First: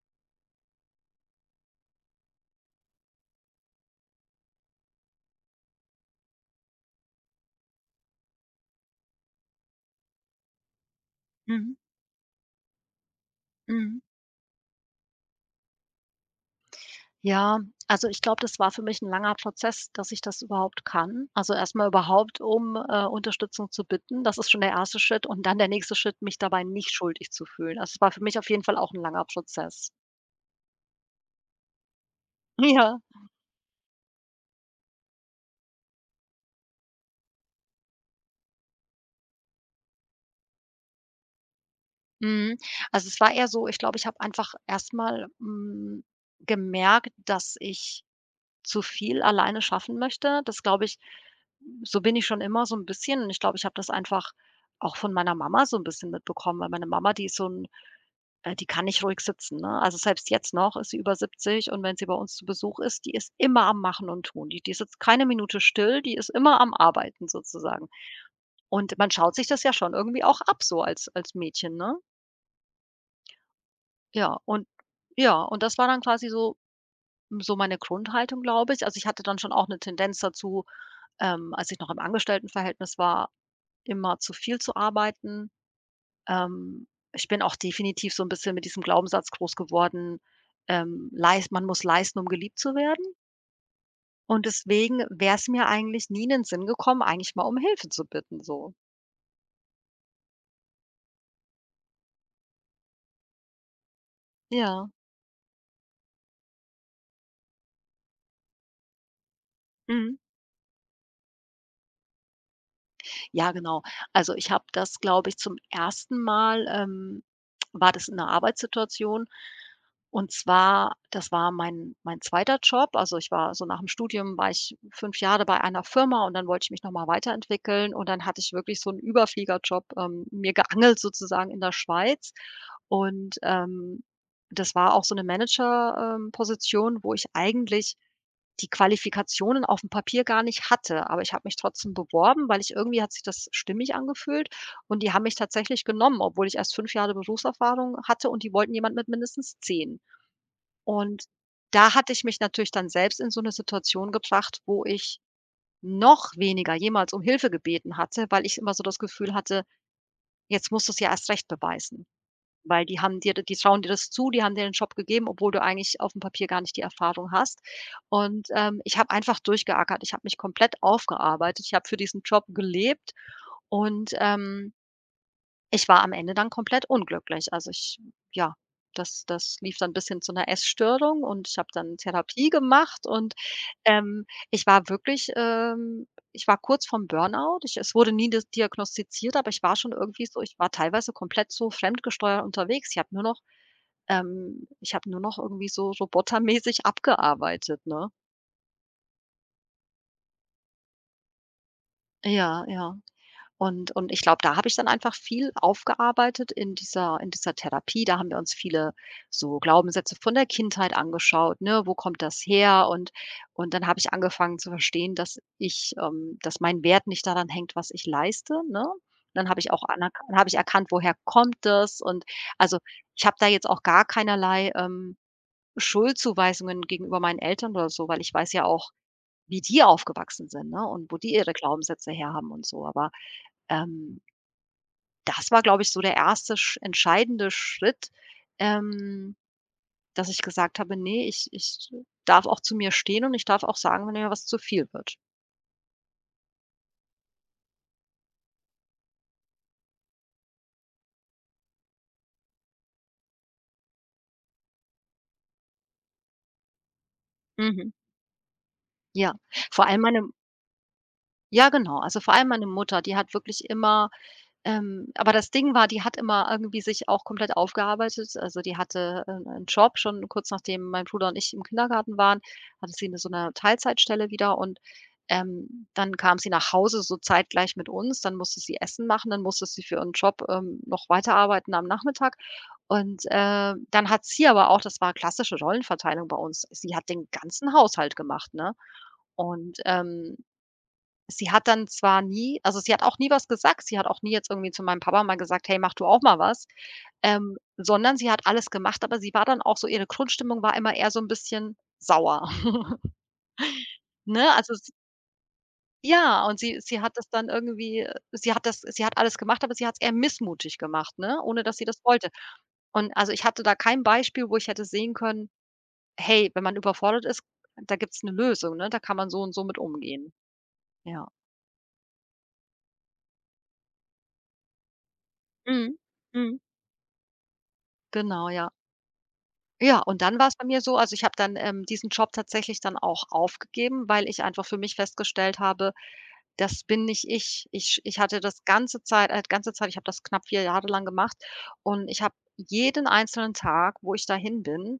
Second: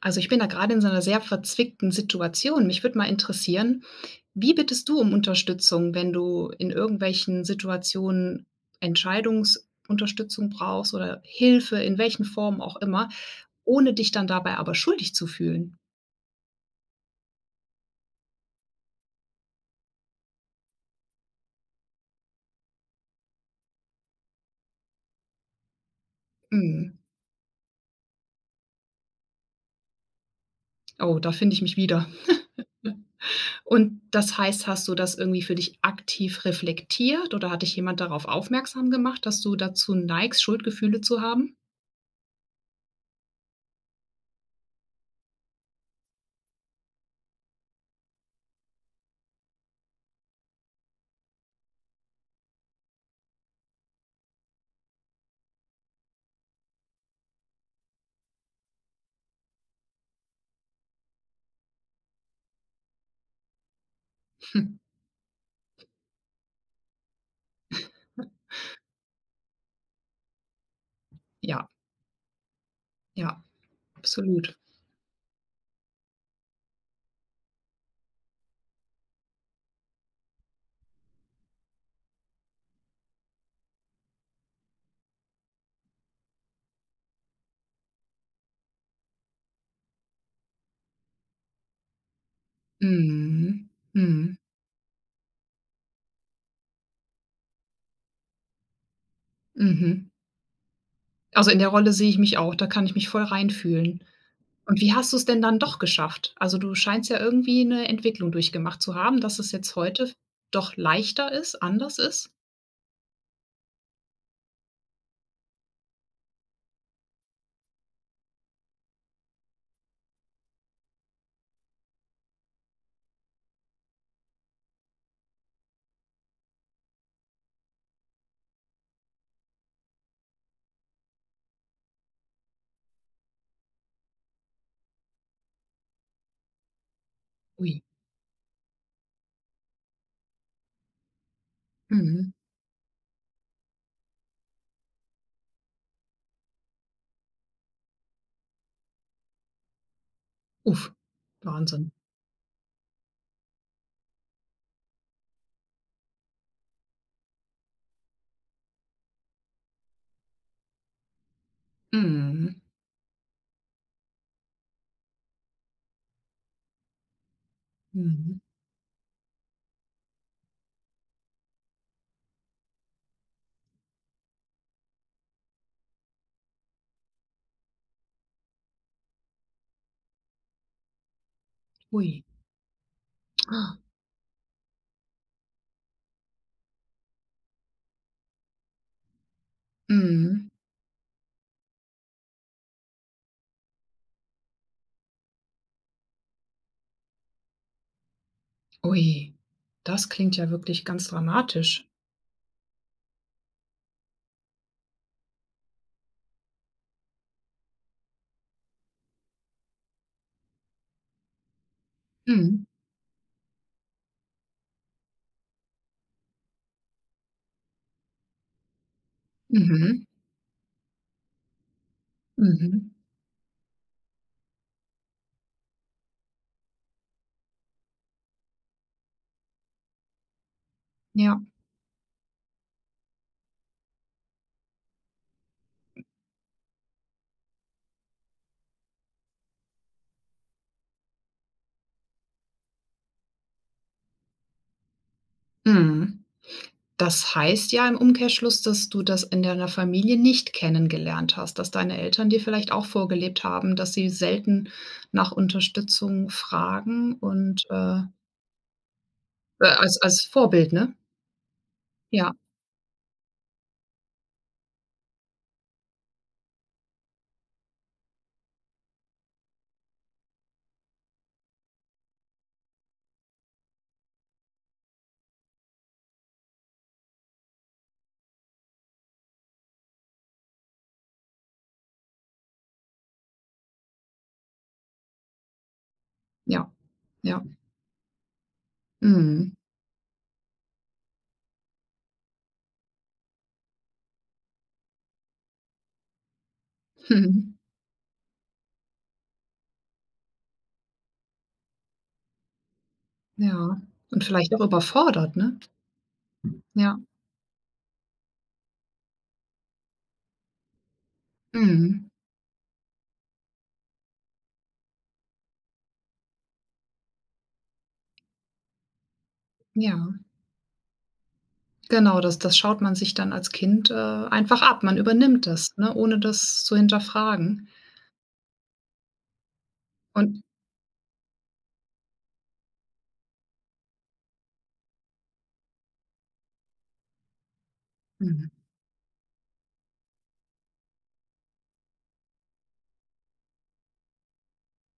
Also ich bin da gerade in so einer sehr verzwickten Situation. Mich würde mal interessieren, wie bittest du um Unterstützung, wenn du in irgendwelchen Situationen Entscheidungsunterstützung brauchst oder Mhm, Hilfe, in welchen Formen auch immer, ohne mhm. dich dann dabei aber schuldig zu fühlen? Ja, also ich glaube, das war für mich ein langer Prozess, dass ich das überhaupt kann. Also, erstmal überhaupt um, Unterstützung zu bitten, das ist schon der erste Schritt und dann der nächste Schritt, mich dabei nicht Mhm. schuldig zu fühlen. Also, es war für mich auf jeden Fall auch ein langer Prozess. Oh, da finde ich mich wieder. Ja, Und das heißt, hast du das irgendwie für dich aktiv reflektiert oder hat dich jemand darauf aufmerksam gemacht, dass du dazu neigst, Schuldgefühle zu haben? mhm. Also, es war eher so, ich glaube, ich habe einfach gemerkt, dass ich zu viel alleine schaffen möchte. Das glaube ich. So bin ich schon immer so ein bisschen und ich glaube, ich habe das einfach auch von meiner Mama so ein bisschen mitbekommen, weil meine Mama, die ist so ein die kann nicht ruhig sitzen, ne? Also, selbst jetzt noch ist sie über 70 und wenn sie bei uns zu Besuch ist, die ist immer am Machen und Tun. Die Hm, sitzt keine Minute still, die ist immer am Arbeiten sozusagen. Und man schaut sich das ja schon irgendwie auch ab so als ja, Mädchen, ne? ja, Ja, absolut. und ja, und das war dann quasi so meine Grundhaltung, glaube ich. Also, ich hatte dann schon auch eine Tendenz dazu, als ich noch im Angestelltenverhältnis war, immer zu viel zu arbeiten. Ähm, Ich bin auch definitiv so ein bisschen mit diesem Glaubenssatz groß geworden, leis man muss leisten, um geliebt zu werden. Mhm. Mhm. Und deswegen wäre es mir eigentlich nie in den Sinn gekommen, eigentlich mal um Hilfe zu bitten so. Mhm. Also, in der Rolle sehe ich mich auch, da kann ich mich voll reinfühlen. Und Ja. wie hast du es denn dann doch geschafft? Also, du scheinst ja irgendwie eine Entwicklung durchgemacht zu haben, dass es jetzt heute Mhm. doch leichter ist, anders ist? Ja, genau. Also, ich habe das, glaube ich, zum ersten Mal, war das in 'ner Arbeitssituation. Und zwar das war mein zweiter Job. Also, ich war so nach'm Studium war ich 5 Jahre bei einer Firma und dann wollte ich mich noch mal weiterentwickeln und dann hatte ich wirklich so 'n Überfliegerjob, mir geangelt sozusagen in der Schweiz. Und, das war auch so 'ne Manager Position, wo ich Ui. eigentlich die Qualifikationen auf dem Papier gar nicht hatte. Aber ich habe mich trotzdem Mhm. beworben, weil ich irgendwie hat sich das stimmig angefühlt und die haben mich tatsächlich genommen, obwohl ich erst 5 Jahre Berufserfahrung hatte und die wollten jemand mit mindestens 10. Uff. Und Wahnsinn. da hatte ich mich natürlich dann selbst in so 'ne Situation gebracht, wo ich noch weniger jemals um Hilfe gebeten hatte, weil ich immer so das Gefühl hatte: „Jetzt musst du's ja erst recht beweisen.“ Mhm. Weil die trauen dir das zu, die haben dir den Job gegeben, obwohl du eigentlich auf dem Papier gar nicht die Erfahrung hast. Mhm. Und, ich habe einfach durchgeackert. Ich habe mich komplett aufgearbeitet. Ich habe für diesen Job gelebt und, ich war am Ende dann komplett unglücklich. Also, ich Ja, das lief dann bis hin zu einer Essstörung und ich habe dann Ui. Therapie gemacht und, Ah. ähm, ich war wirklich, ähm ich war kurz vom Burnout. Ich Es wurde nie dis diagnostiziert, aber ich war schon irgendwie so, Mhm. ich war teilweise komplett so fremdgesteuert unterwegs. Ich habe nur noch irgendwie so robotermäßig abgearbeitet, ne? Ui. Das klingt ja wirklich ganz dramatisch. Ja, ja. Und ich glaube, da habe ich dann einfach viel aufgearbeitet in dieser Therapie. Da haben wir uns viele so Glaubenssätze von der Kindheit angeschaut, ne? Wo kommt das Mhm. her? Und dann habe ich angefangen zu verstehen, dass mein Wert nicht daran hängt, was ich leiste, ne? Dann habe ich auch Mhm. anerk habe ich erkannt, woher kommt das? Und also, Mhm. ich habe da jetzt auch gar keinerlei, Schuldzuweisungen gegenüber meinen Eltern oder so, weil ich weiß ja auch, wie die aufgewachsen sind, ne, und wo die Ja. ihre Glaubenssätze herhaben und so. Aber, ähm, das war, glaube ich, so der erste sch entscheidende Schritt, ähm, dass ich gesagt habe: „Nee, ich darf auch zu mir stehen und ich darf auch sagen, wenn mir was zu viel wird.“ Mhm. Das heißt ja im Umkehrschluss, dass du das in deiner Familie nicht kennengelernt hast, dass deine Eltern dir vielleicht auch vorgelebt haben, dass sie selten nach Unterstützung fragen und, Mhm. äh, Ja. äh, Vor allem als meine als Vorbild, ne? Ja, genau, also, Ja, vor allem meine Mutter, die hat wirklich immer. Aber das Ding war, die hat immer irgendwie sich auch komplett aufgearbeitet. Also, die hatte 'n Job schon kurz nachdem mein Bruder und ich im Kindergarten waren, hatte sie in so einer Teilzeitstelle wieder und, dann kam sie nach Hause so zeitgleich mit uns. Dann musste sie Essen machen, dann musste sie für ihren Job, noch weiterarbeiten am Nachmittag. Und, dann hat sie aber auch das war klassische Rollenverteilung bei uns. ja, Sie hat den ja. ganzen Haushalt gemacht, ne? Mhm. Und, sie hat auch nie was gesagt. Sie hat auch nie jetzt irgendwie zu meinem Papa mal gesagt: „Hey, mach du auch mal was.“ Mhm. Sondern sie hat alles gemacht, aber sie war dann auch so, ihre Grundstimmung war immer eher so 'n bisschen sauer, Ja. Und ne? vielleicht auch Also, s überfordert, ne? ja, und sie Ja. sie hat das dann irgendwie sie hat alles gemacht, aber sie hat's eher missmutig gemacht, ne, ohne dass sie das Mhm. wollte. Und also, ich hatte da kein Beispiel, wo ich hätte sehen können: „Hey, wenn man überfordert ist, da gibt's 'ne Lösung, ne? Da kann man so und so mit Ja. umgehen.“ Ja. Genau, das schaut man sich dann als Kind, einfach ab. Man übernimmt das, ne, Mhm. ohne Mhm. das zu hinterfragen. Genau, ja. Ja, und dann Und. war es bei mir so, also ich habe dann, diesen Job tatsächlich dann auch aufgegeben, weil ich einfach für mich festgestellt habe, das bin nicht ich. Ich hatte Mhm. das ganze Zeit, ich habe das knapp 4 Jahre lang gemacht und ich habe jeden einzelnen Tag, wo ich dahin bin.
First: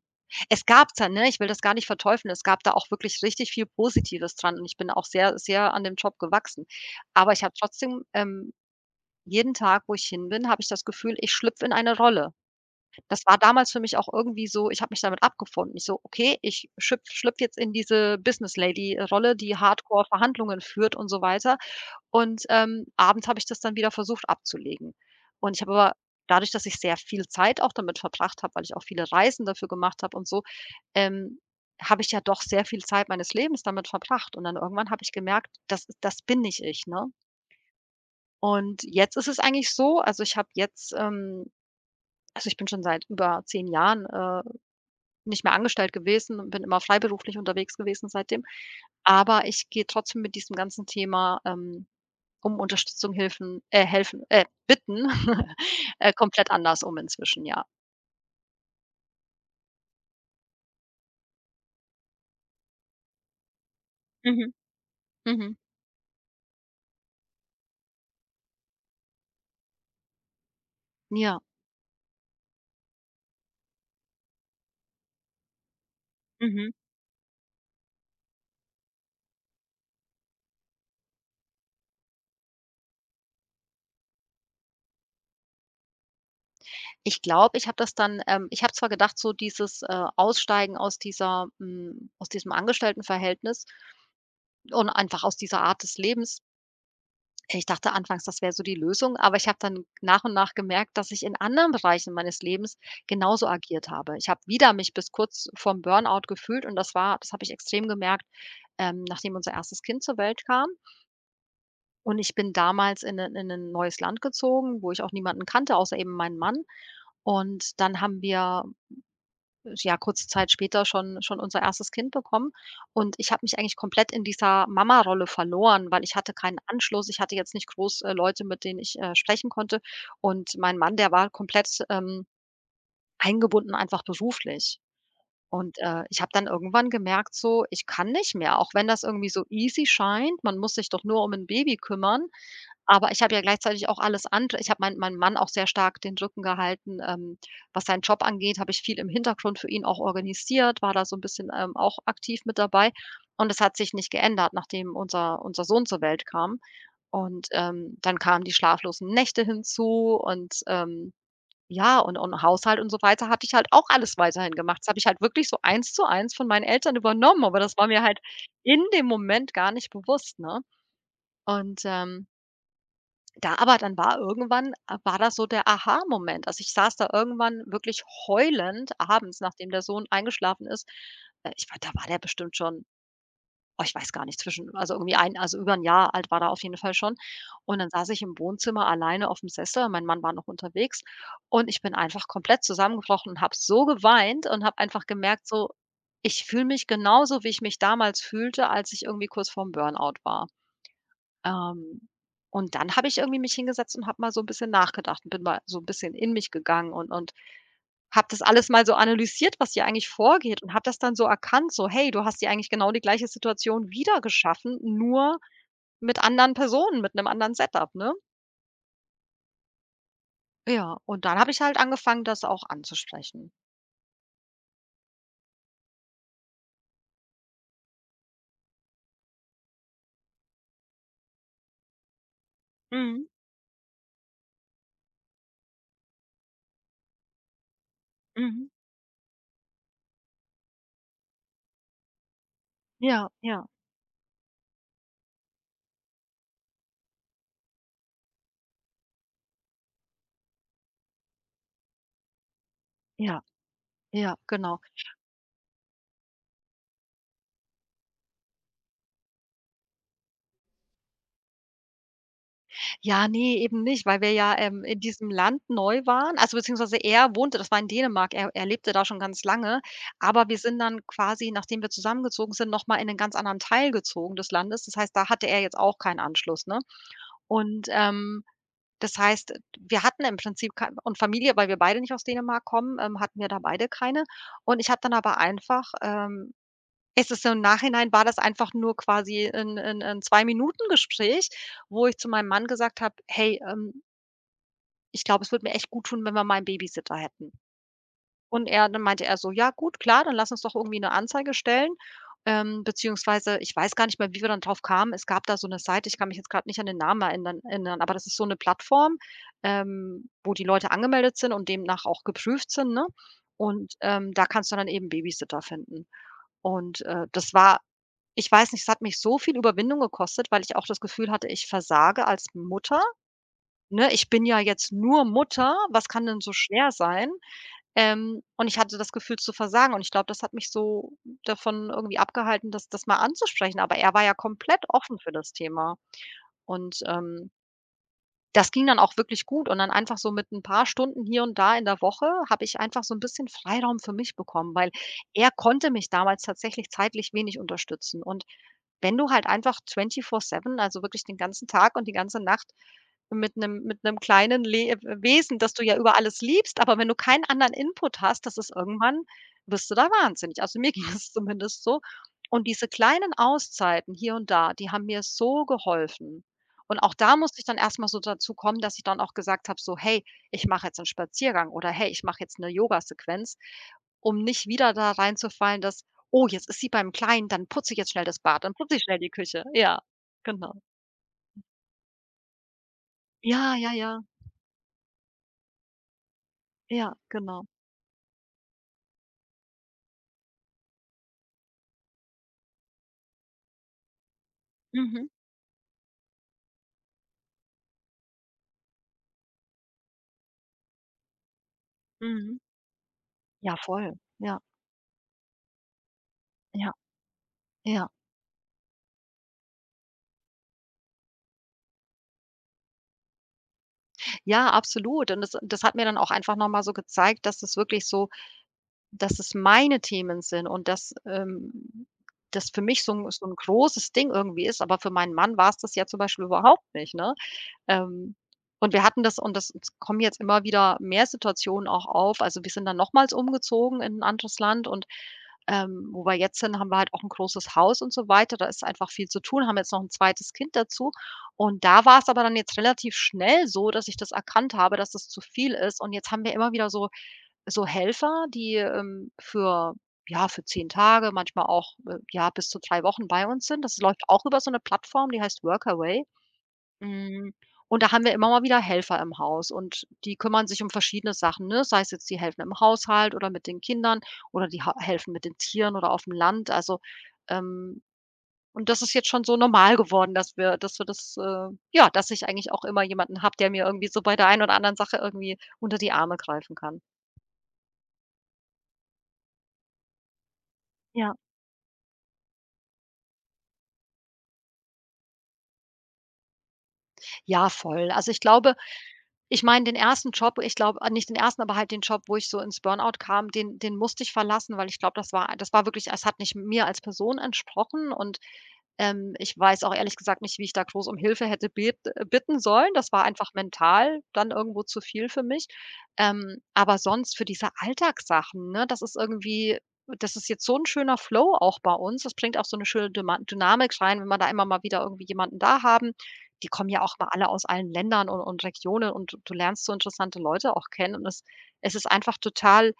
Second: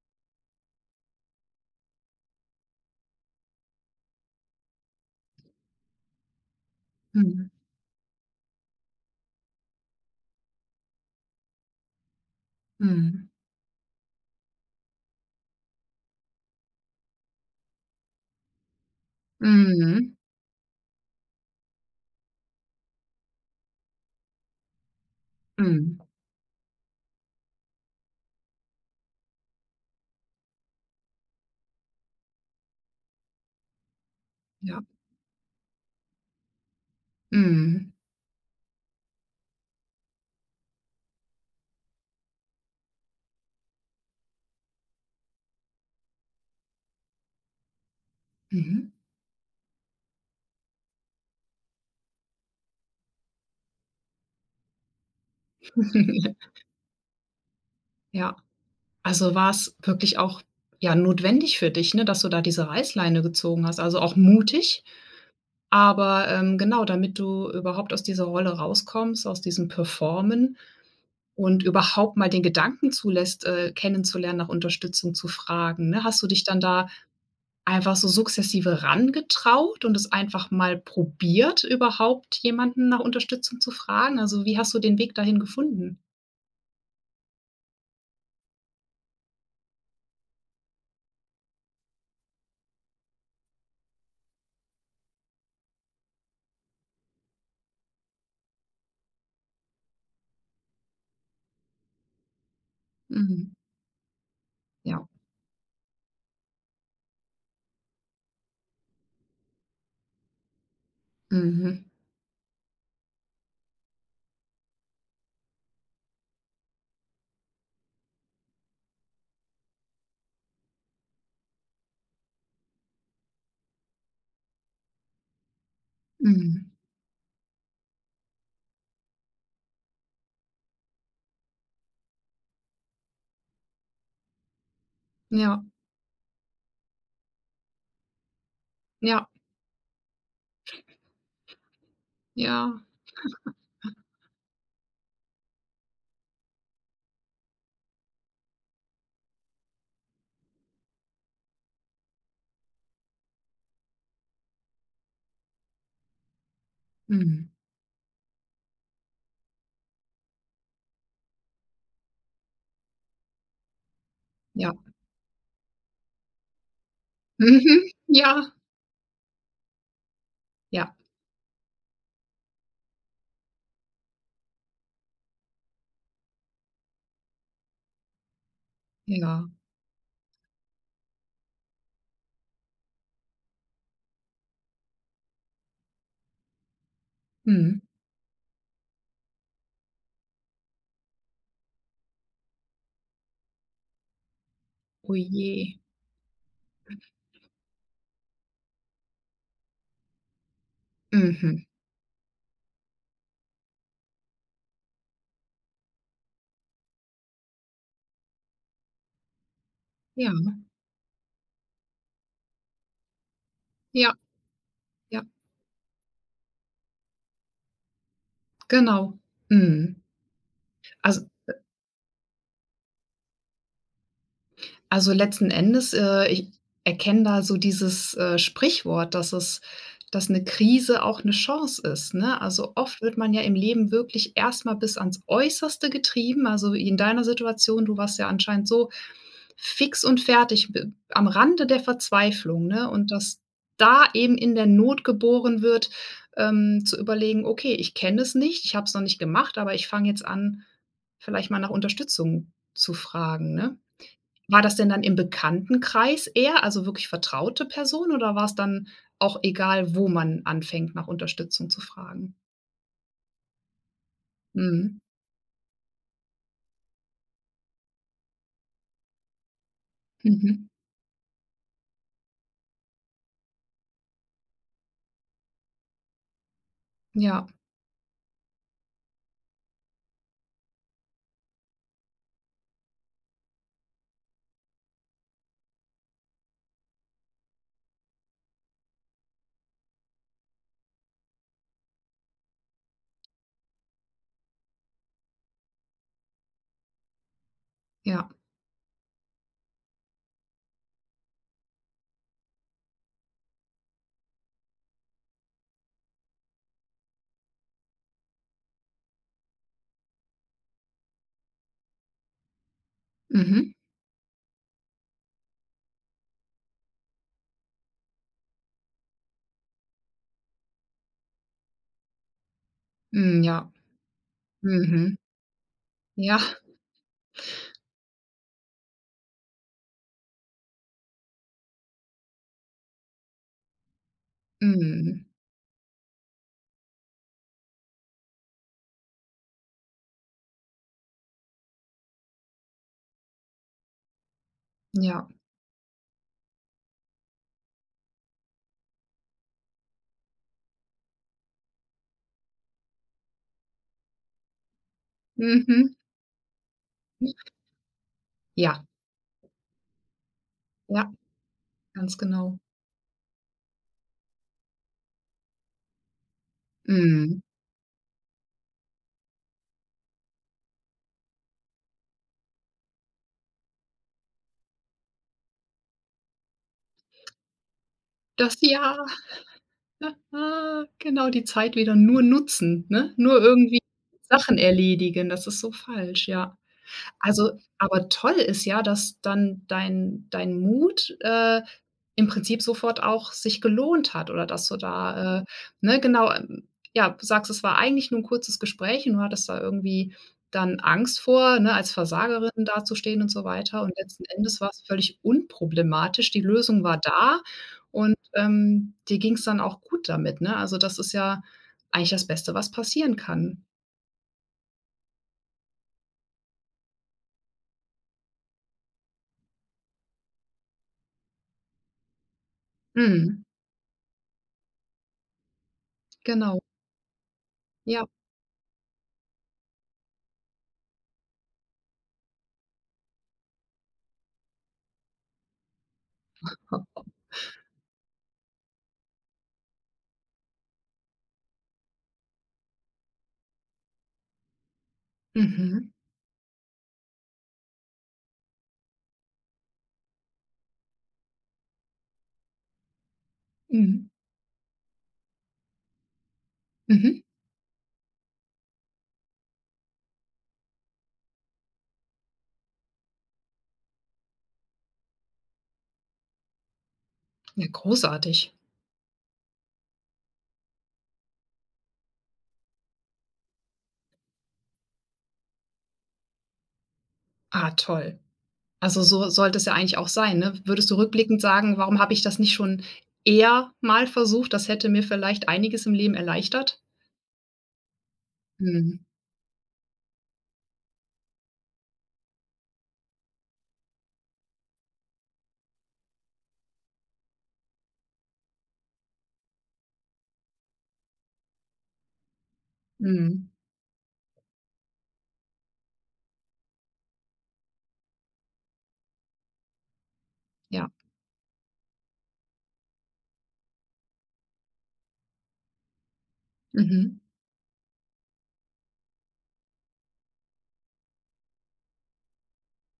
Es gab da, ne, ich will das gar nicht verteufeln, es gab da auch wirklich richtig viel Positives dran und ich bin auch sehr, sehr an dem Job gewachsen. Aber ich Mhm. habe trotzdem, jeden Tag, wo ich hin bin, habe ich das Gefühl, ich schlüpfe in eine Rolle. Das Mhm. war damals für mich auch irgendwie so, ich habe mich damit abgefunden. Ich so: „Okay, ich schüpf schlüpfe schlüpf jetzt in diese Business-Lady-Rolle, die Mhm. Hardcore-Verhandlungen führt und so weiter.“ Und, abends habe ich das dann wieder versucht abzulegen. Und ich habe aber Mhm. dadurch, dass ich sehr viel Zeit auch damit verbracht habe, weil ich auch viele Reisen dafür gemacht habe und so, ähm, habe ich ja doch sehr viel Zeit meines Lebens damit verbracht. Und dann Ja. irgendwann habe ich gemerkt, das bin nicht ich, ne? Mhm. Und jetzt ist es eigentlich so, also also, ich bin schon seit über 10 Jahren, nicht mehr angestellt gewesen und bin immer freiberuflich unterwegs gewesen seitdem. Mhm. Aber ich gehe trotzdem mit diesem ganzen Thema, um Unterstützung hilfen helfen bitten, komplett anders um inzwischen, ja. Ja. Also, war es wirklich auch, ja, notwendig für dich, ne, dass du da diese Reißleine gezogen hast, also auch Mhm, mutig, mhm. aber, genau, damit du überhaupt aus dieser Rolle rauskommst, aus diesem Performen Ja. und überhaupt mal den Gedanken zulässt, kennenzulernen, nach Unterstützung zu fragen, ne? Hast du dich dann Mhm. da einfach so sukzessive rangetraut und es einfach mal probiert, überhaupt jemanden nach Unterstützung zu fragen? Also, wie hast du den Weg dahin gefunden? Ich glaube, ich habe zwar gedacht, so dieses, Aussteigen aus aus diesem Angestelltenverhältnis und einfach aus dieser Art des Lebens. Ich dachte anfangs, das wäre so die Lösung, aber ich habe dann nach und nach gemerkt, dass ich in anderen Bereichen meines Lebens genauso Mhm. agiert habe. Ich habe wieder mich Ja. bis kurz vorm Burnout gefühlt und das habe ich extrem gemerkt, nachdem unser erstes Kind zur Welt kam. Mhm. Und ich bin damals in ein in 'nen neues Land gezogen, wo ich auch niemanden kannte, außer eben meinen Mann. Und dann haben wir ja, kurze Zeit später schon unser erstes Kind bekommen. Und ich habe mich eigentlich komplett in dieser Mama-Rolle verloren, weil ich hatte keinen Mhm. Anschluss. Ich hatte jetzt nicht groß, Leute, mit denen ich, sprechen konnte. Und mein Mann, der war komplett, eingebunden einfach beruflich. Ja, Und, ich habe dann irgendwann gemerkt so, ich kann nicht mehr, auch wenn das irgendwie ja, so easy scheint. Man muss sich doch nur um ein Baby kümmern. ja. Aber ich habe ja gleichzeitig auch alles andere. Ich habe meinem Mann auch sehr stark den Rücken gehalten, was seinen Job angeht, habe ich viel im Hintergrund für ihn auch organisiert, war da so ein bisschen, auch aktiv mit dabei. Und es hat sich nicht geändert, nachdem unser Sohn zur Welt kam. Und, Mhm. Dann kamen die schlaflosen Nächte hinzu und, ja, und Haushalt und so weiter hatte ich halt auch alles weiterhin Ja. gemacht. Das habe ich halt wirklich so eins zu eins von meinen Eltern übernommen, aber das Mhm. war mir halt Ja, in dem Moment gar nicht bewusst, ne? ja, Und, da aber dann war das so der Aha-Moment. Also, ich saß da irgendwann wirklich heulend abends, ja. nachdem der Sohn eingeschlafen ist. Ich war Da war der bestimmt schon, oh, ich weiß gar nicht, zwischen also, irgendwie ein also, über ein Jahr alt war er auf jeden Fall schon. Und Mhm. dann saß ich im Wohnzimmer alleine auf dem Sessel, mein Mann war noch unterwegs und ich bin einfach komplett zusammengebrochen und habe so geweint und habe einfach Oh gemerkt so, je. ich fühle mich genauso, wie ich mich damals fühlte, als ich irgendwie kurz vorm Burnout war. Mhm. Ähm, und dann habe ich irgendwie mich hingesetzt und habe mal so ein bisschen nachgedacht und bin mal so ein bisschen in mich gegangen und habe das alles mal so analysiert, was hier eigentlich Ja, vorgeht und habe das dann so erkannt, so: „Hey, du hast dir eigentlich genau die gleiche Situation ja, wieder geschaffen, ja, nur mit anderen Personen, mit einem anderen Setup“, ne? genau. Mhm. Ja, und Also dann habe ich halt angefangen, das auch anzusprechen. Also, letzten Endes, ich erkenne da so dieses, Sprichwort, dass eine Krise auch eine Chance ist, ne? Also, oft wird Mhm, man ja im Leben wirklich erstmal bis ans Äußerste getrieben. Also, in deiner Situation, du warst ja anscheinend mhm. so fix und fertig, b am Rande der Verzweiflung, ne? Und Ja, dass ja, da eben in der Not geboren wird, zu überlegen: „Okay, ich kenne es nicht, ich habe es noch nicht gemacht, aber ich fange jetzt an, vielleicht mal nach Unterstützung zu ja, fragen“, ne? ja, War das genau. denn dann im Bekanntenkreis eher, also wirklich vertraute Personen oder war es dann auch egal, wo man anfängt, nach Unterstützung zu fragen? Ja, nee, eben nicht, weil wir ja, in Mhm. diesem Land neu waren, also beziehungsweise er wohnte, das war in Dänemark, er lebte da schon ganz lange, aber wir Mhm. sind dann quasi, nachdem wir zusammengezogen sind, noch mal in einen ganz anderen Teil gezogen des Landes. Das heißt, da hatte er jetzt auch keinen Anschluss, ne? Ja, Und, das heißt, wir hatten im Prinzip kei und Familie, weil wir beide nicht aus Dänemark kommen, hatten wir da beide keine. Und ich habe dann aber einfach, es ist, so im Nachhinein, war das einfach nur quasi 'n 2 Minuten Gespräch, wo ich zu meinem Mann gesagt habe: „Hey, ich glaube, es würde mir echt guttun, wenn wir mal 'n Babysitter hätten.“ ja. Und er dann meinte er so: „Ja gut, klar, dann lass uns doch irgendwie 'ne Anzeige stellen.“ beziehungsweise ich weiß gar nicht mehr, wie wir dann drauf kamen. Es gab da so 'ne Seite, ich kann mich jetzt grad nicht an den Namen erinnern, aber das ist so 'ne Plattform, wo die Leute angemeldet sind und demnach auch geprüft sind, ne? Mhm. Und, da kannst du dann eben Babysitter finden. Und, das war, ich weiß nicht, es hat mich so viel Überwindung gekostet, weil ich auch das Gefühl hatte, ich versage als Mutter, Hm, ja. ne? Ich bin ja jetzt Mhm. nur Mutter, was kann Ja. denn so schwer sein? Und ich hatte das Gefühl zu versagen und ich glaube, das hat mich so davon irgendwie abgehalten, das mal anzusprechen, aber er war ja komplett offen Mhm. für das Thema und, das ging dann auch wirklich gut und dann einfach so mit 'n paar Stunden hier und da in der Woche habe ich einfach so 'n bisschen Freiraum für mich bekommen, weil Ja. er konnte mich damals tatsächlich zeitlich wenig unterstützen. Und wenn du halt einfach 24/7, also wirklich den ganzen Tag und die ganze Nacht mit 'nem kleinen Le Wesen, das du Mhm. ja über alles liebst, aber wenn du keinen anderen Input hast, das ist Ja, irgendwann, wirst du da wahnsinnig. Also, mir ging ja, es zumindest so. ganz genau. Und diese kleinen Auszeiten hier und da, die haben mir so geholfen. Und auch da Mhm. musste ich dann erstmal so dazu kommen, dass ich dann auch gesagt habe, so: „Hey, ich mache jetzt einen Spaziergang“ oder „Hey, ich mache jetzt eine Yoga Sequenz“, um nicht wieder da reinzufallen, dass: „Oh, jetzt ist sie beim Kleinen, dann putze ich jetzt schnell das Das Bad, dann putze ja, ich schnell die Küche.“ Ja, genau. genau, die Zeit wieder nur nutzen, ne? Nur Ja, irgendwie ja, ja. Sachen erledigen, das ist so falsch, ja. Ja, Also, genau. aber toll ist ja, dass dann dein Mut, im Prinzip sofort auch sich gelohnt hat oder dass du Mhm, da, ne, genau, ja, du sagst, es war eigentlich nur ein kurzes Gespräch und du hattest da irgendwie dann Angst vor, ne, als Versagerin mhm. dazustehen und so Ja, weiter und voll. letzten Ja, Endes war es völlig unproblematisch. Die Lösung ja, war da ja. und, dir ging es dann auch gut damit, ne? Also, das ist ja eigentlich das Beste, was passieren kann. Ja, absolut. Und das hat mir dann auch einfach noch mal so gezeigt, dass es wirklich so, dass es meine Themen sind und dass, das für mich Mhm, so 'n großes Ding irgendwie ist, aber für meinen Mann war's das ja zum Beispiel genau, überhaupt nicht, ne? ja. Ähm, und wir hatten das und das es kommen jetzt immer wieder mehr Situationen auch auf. Also, wir sind dann nochmals umgezogen in 'n anderes Land und, wo wir jetzt sind, haben wir halt auch 'n großes Haus und so weiter. Da ist einfach viel zu tun, haben jetzt noch 'n zweites Kind dazu. Und da war's aber dann jetzt relativ schnell so, dass ich das erkannt habe, dass das zu viel Mhm. ist. Und jetzt haben wir immer wieder so so Helfer, die, für, ja, für 10 Tage, manchmal auch, ja, bis zu 3 Wochen bei uns sind. Das Mhm. läuft auch über so eine Plattform, die heißt Workaway. Mhm. Hm, und da haben wir immer mal wieder Helfer im Haus und die kümmern sich um verschiedene Sachen, ne? Sei es jetzt, die helfen im Haushalt oder mit den Kindern oder die ha helfen mit den Tieren oder auf dem Land. Also, Ja, ähm großartig. und das ist jetzt schon so normal geworden, dass wir das, ja, dass ich eigentlich auch immer jemanden habe, der mir irgendwie so bei der einen oder anderen Sache irgendwie unter die Arme greifen kann. Ah, toll. Also, so sollte es ja eigentlich auch sein, ne? Würdest du Ja. rückblickend sagen: „Warum habe ich das nicht schon eher mal versucht? Das hätte mir vielleicht einiges im Leben erleichtert?“ Ja, voll. Also, ich glaube, Mhm. ich meine, den ersten Job, ich glaube, ah, nicht den ersten, aber halt den Job, wo ich so ins Burnout kam, den musste ich verlassen, weil ich glaube, das war, das war wirklich, es hat nicht mir als Person entsprochen und, ich weiß auch ehrlich gesagt nicht, wie ich da groß um Hilfe hätte bet bitten sollen. Das war Mhm. einfach mental dann irgendwo zu viel für mich. Aber sonst für diese Alltagssachen, ne, das ist irgendwie, das ist jetzt so ein Ja. schöner Flow auch bei uns. Das bringt auch so eine schöne Dyma Dynamik rein, wenn wir da immer mal wieder irgendwie jemanden da haben, die kommen ja auch Mhm. mal alle aus allen Ländern und Regionen und du lernst so interessante Leute auch kennen und es ist einfach total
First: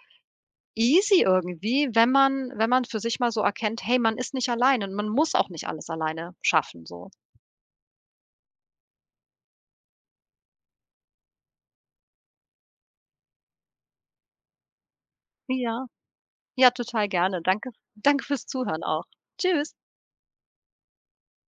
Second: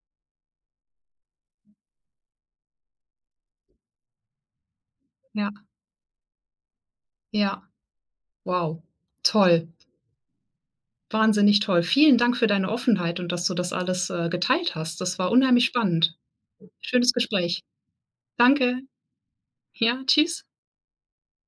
easy irgendwie, wenn man, wenn man für sich mal so erkennt: „Hey, man ist nicht alleine und man muss auch Ja. nicht alles alleine schaffen“, so. Ja. Wow. Toll. Wahnsinnig toll. Vielen Dank für deine Offenheit und dass du das alles, geteilt hast. Das war unheimlich Ja, spannend. ja, total Schönes gerne. Gespräch. Danke fürs Danke. Zuhören auch. Tschüss. Ja, tschüss.